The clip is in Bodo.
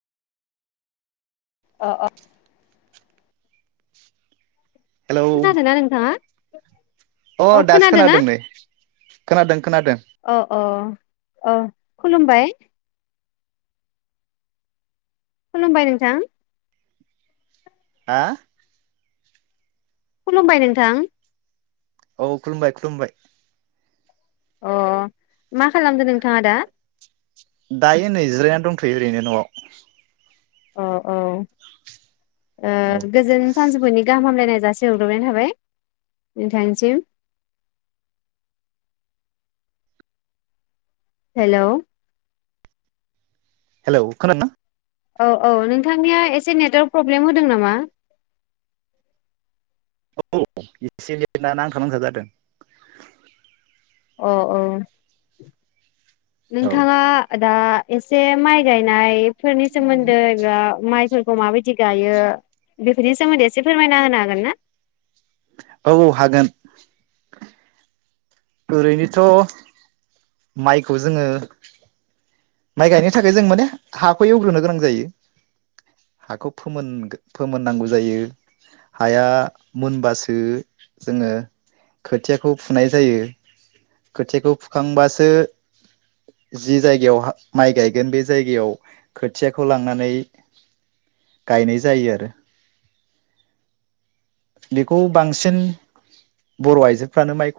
अ अ हेलौ खोनादों ना नोंथाङा अ औ दासो खोनादों नै। खोनादों। खोनादों अ अ अ खुलुमबाय खुलुमबाय नोंथां। हा खुलुमबाय नोंथां। औ खुलुमबाय खुलुमबाय अ मा खालामदो नों थाङा दा दायो नै जिरायनानै दंथ'यो ओरैनो न'आव। अ औ ओ औ गोजोन सानजौफुनि गाहामलायनाय जासे हरग्रोनाय थाबाय नोंथांनिसिम। हेलौ हेलौ खोनादोंना? औ औ नोंथांनिया एसे नेटवारक प्रब्लेम होदों नामा? औ औ एसे नांथा नुंथा जादों। अ औ औ नोंथांङा दा एसे माइ गायनायफोरनि सोमोन्दै एबा माइफोर माबायदि गायो बेफोरनि सोमोन्दै एसे फोरमायना होनो हागोन ना? औ हागोन ओरैनोथ' माइखौ जोङो माइ गायनो थाखाय जों माने हाखौ एवग्रोनो गोनां जायो हाखौ फोमोन फोमोननांगौ जायो हाया मोनबासो जोंङो खोथियाखौ फुनाय जायो। खोथियाखौ फुखांबासो जि जायगायाव माइ गायगोन बे जायगायाव खोथियाखौ लांनानै गायनाय जायो आरो। बेखौ बांसिन बर' आइजोफ्रानो माइखौ